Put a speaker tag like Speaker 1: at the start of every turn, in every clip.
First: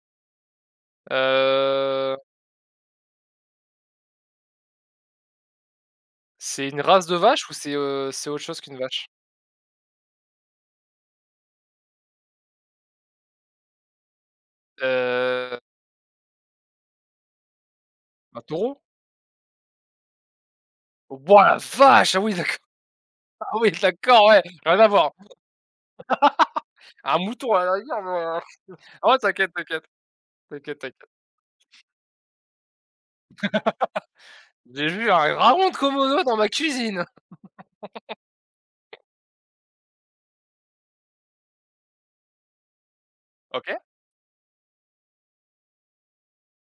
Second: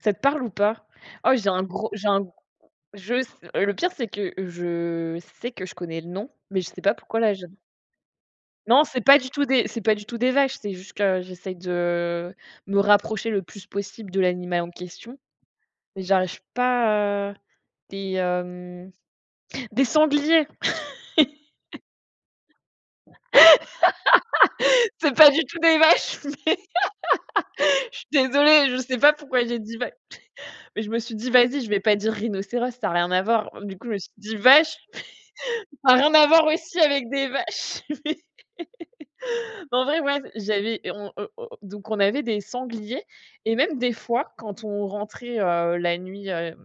Speaker 1: Ça te parle ou pas? Oh, j'ai un gros, j'ai un
Speaker 2: Heu
Speaker 1: g je s le pire, c'est que je sais que je connais le nom mais
Speaker 2: c'est
Speaker 1: je sais
Speaker 2: une
Speaker 1: pas
Speaker 2: race de
Speaker 1: pourquoi là j'ai un
Speaker 2: vache ou c'est, heu, c'est autre chose qu'une
Speaker 1: Non, c'est
Speaker 2: vache?
Speaker 1: pas du tout des c'est pas du tout des vaches, c'est juste que j'essaye de, heu, me rapprocher le plus possible de l'animal en question,
Speaker 2: Heu
Speaker 1: mais j'arrive pas, heu, des,
Speaker 2: un taureau?
Speaker 1: hem, des sangliers!
Speaker 2: Waouh! La vache, ah oui d'accord! Ah oui d'accord ouais rien à voir!
Speaker 1: C'est pas du tout des vaches, mais!
Speaker 2: Un mouton à la
Speaker 1: Je
Speaker 2: rigueur
Speaker 1: suis
Speaker 2: mais heu,
Speaker 1: désolée, je sais pas
Speaker 2: oh,
Speaker 1: pourquoi
Speaker 2: t'inquiète,
Speaker 1: j'ai dit
Speaker 2: t'inquiète,
Speaker 1: va
Speaker 2: t'inquiète,
Speaker 1: mais je me
Speaker 2: t'inquiète.
Speaker 1: suis dit: «Vas-y, je vais pas dire rhinocéros, ça a rien à voir», du coup, je me suis dit vache,
Speaker 2: J'ai vu un dragon de
Speaker 1: ça a rien
Speaker 2: Komodo
Speaker 1: à
Speaker 2: dans
Speaker 1: voir
Speaker 2: ma
Speaker 1: aussi
Speaker 2: cuisine!
Speaker 1: avec des vaches! Mais en vrai, moi, j'avais, on heu o donc on avait des sangliers et même
Speaker 2: OK.
Speaker 1: des fois, quand on rentrait, heu, la nuit, heu,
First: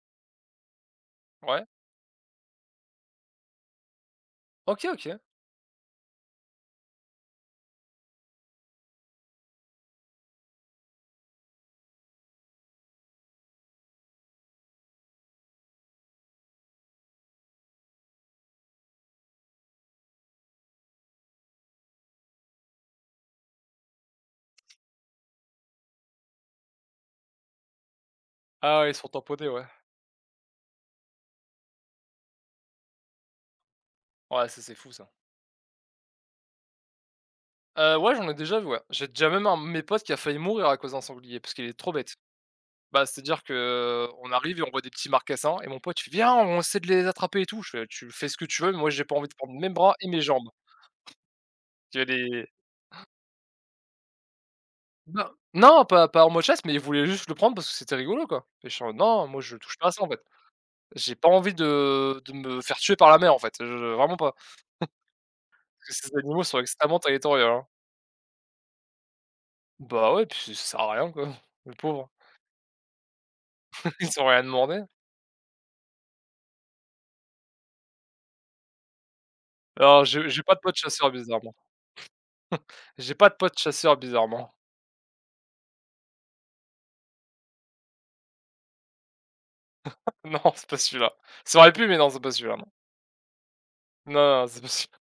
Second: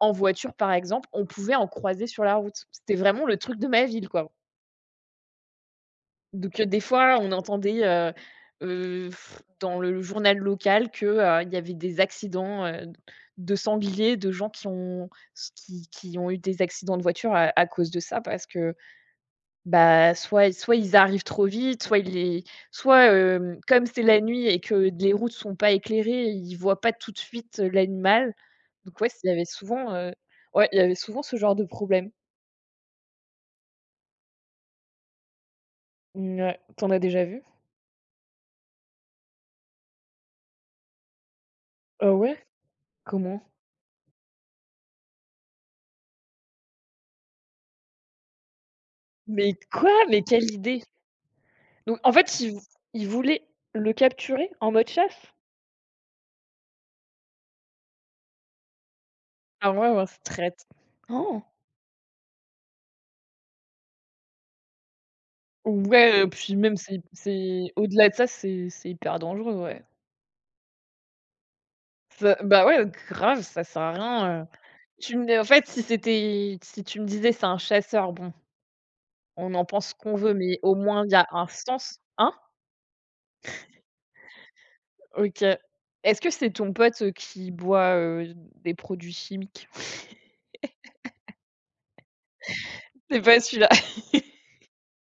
Speaker 1: en voiture, par exemple, on pouvait
Speaker 2: Ouais.
Speaker 1: en croiser sur la route. C'était vraiment le truc de ma ville, quoi
Speaker 2: OK, OK.
Speaker 1: donc heu, des fois, on entendait, heu heu, dans le journal local que, heu, il y avait des accidents, heu, d de sanglier, de gens qui ont se qui qui ont eu des accidents de voiture à à cause de ça, parce que, bah, soit soit ils arrivent trop vite, soit ils les soit, heu, comme c'est la nuit et que les routes sont pas éclairées, ils voient pas tout de suite, heu, l'animal,
Speaker 2: Ah ouais, ils
Speaker 1: donc ouais,
Speaker 2: sont
Speaker 1: ç il y avait
Speaker 2: tamponnés, ouais.
Speaker 1: souvent, heu, ouais, il y avait souvent ce genre de problème.
Speaker 2: Ouais, ça c'est fou, ça.
Speaker 1: Mouais, tu en as déjà vu?
Speaker 2: Heu, ouais, j'en ai déjà vu, ouais. J'ai déjà même un de mes potes qui a failli mourir à cause d'un sanglier, parce qu'il est trop
Speaker 1: Oh
Speaker 2: bête.
Speaker 1: ouais,
Speaker 2: Bah,
Speaker 1: comment?
Speaker 2: c'est-à-dire que, heu, on arrive et on voit des petits marcassins et mon pote il fait: «Viens, on essaie de les attraper et tout». Je fais: «Tu fais ce que tu veux mais moi, j'ai pas envie de prendre
Speaker 1: Mais
Speaker 2: mes
Speaker 1: quoi,
Speaker 2: bras et mes
Speaker 1: mais
Speaker 2: jambes!»
Speaker 1: quelle idée! Donc,
Speaker 2: J'ai
Speaker 1: en fait,
Speaker 2: des
Speaker 1: il v il voulait le capturer en mode
Speaker 2: Non,
Speaker 1: chasse?
Speaker 2: non pas pas en mode chasse, mais il voulait juste le prendre parce que c'était rigolo quoi et j'étais en mode: «Non, moi, je
Speaker 1: Ah
Speaker 2: touche pas à ça
Speaker 1: waouh,
Speaker 2: en fait.
Speaker 1: c'est traître,
Speaker 2: J'ai pas envie de de me faire tuer par la mère, en fait, je vraiment pas». Parce que ces
Speaker 1: Ouais, heu,
Speaker 2: animaux
Speaker 1: puis
Speaker 2: sont
Speaker 1: même
Speaker 2: extrêmement
Speaker 1: c'est
Speaker 2: territorial, hein.
Speaker 1: c'est au-delà de ça, c'est c'est hyper dangereux, ouais.
Speaker 2: Bah, ouais et puis ça sert à rien quoi, le pauvre
Speaker 1: Ça, bah, ouais, grave, ça sert à
Speaker 2: ils ont
Speaker 1: rien,
Speaker 2: rien
Speaker 1: heu,
Speaker 2: demandé.
Speaker 1: tu me nai en fait si c'était, si tu me disais c'est un chasseur, bon, on en pense ce
Speaker 2: Alors,
Speaker 1: qu'on
Speaker 2: j'ai
Speaker 1: veut,
Speaker 2: j'ai pas
Speaker 1: mais
Speaker 2: de
Speaker 1: au
Speaker 2: pote
Speaker 1: moins, il
Speaker 2: chasseur
Speaker 1: y a un
Speaker 2: bizarrement.
Speaker 1: sens, hein?
Speaker 2: J'ai pas de pote chasseur, bizarrement.
Speaker 1: OK. Est-ce que c'est ton pote, heu, qui boit, heu, des produits chimiques?
Speaker 2: Non, c'est pas celui-là, ça aurait pu, mais non, c'est pas celui-là, non
Speaker 1: C'est pas celui-là.
Speaker 2: non, non c'est pas celui là!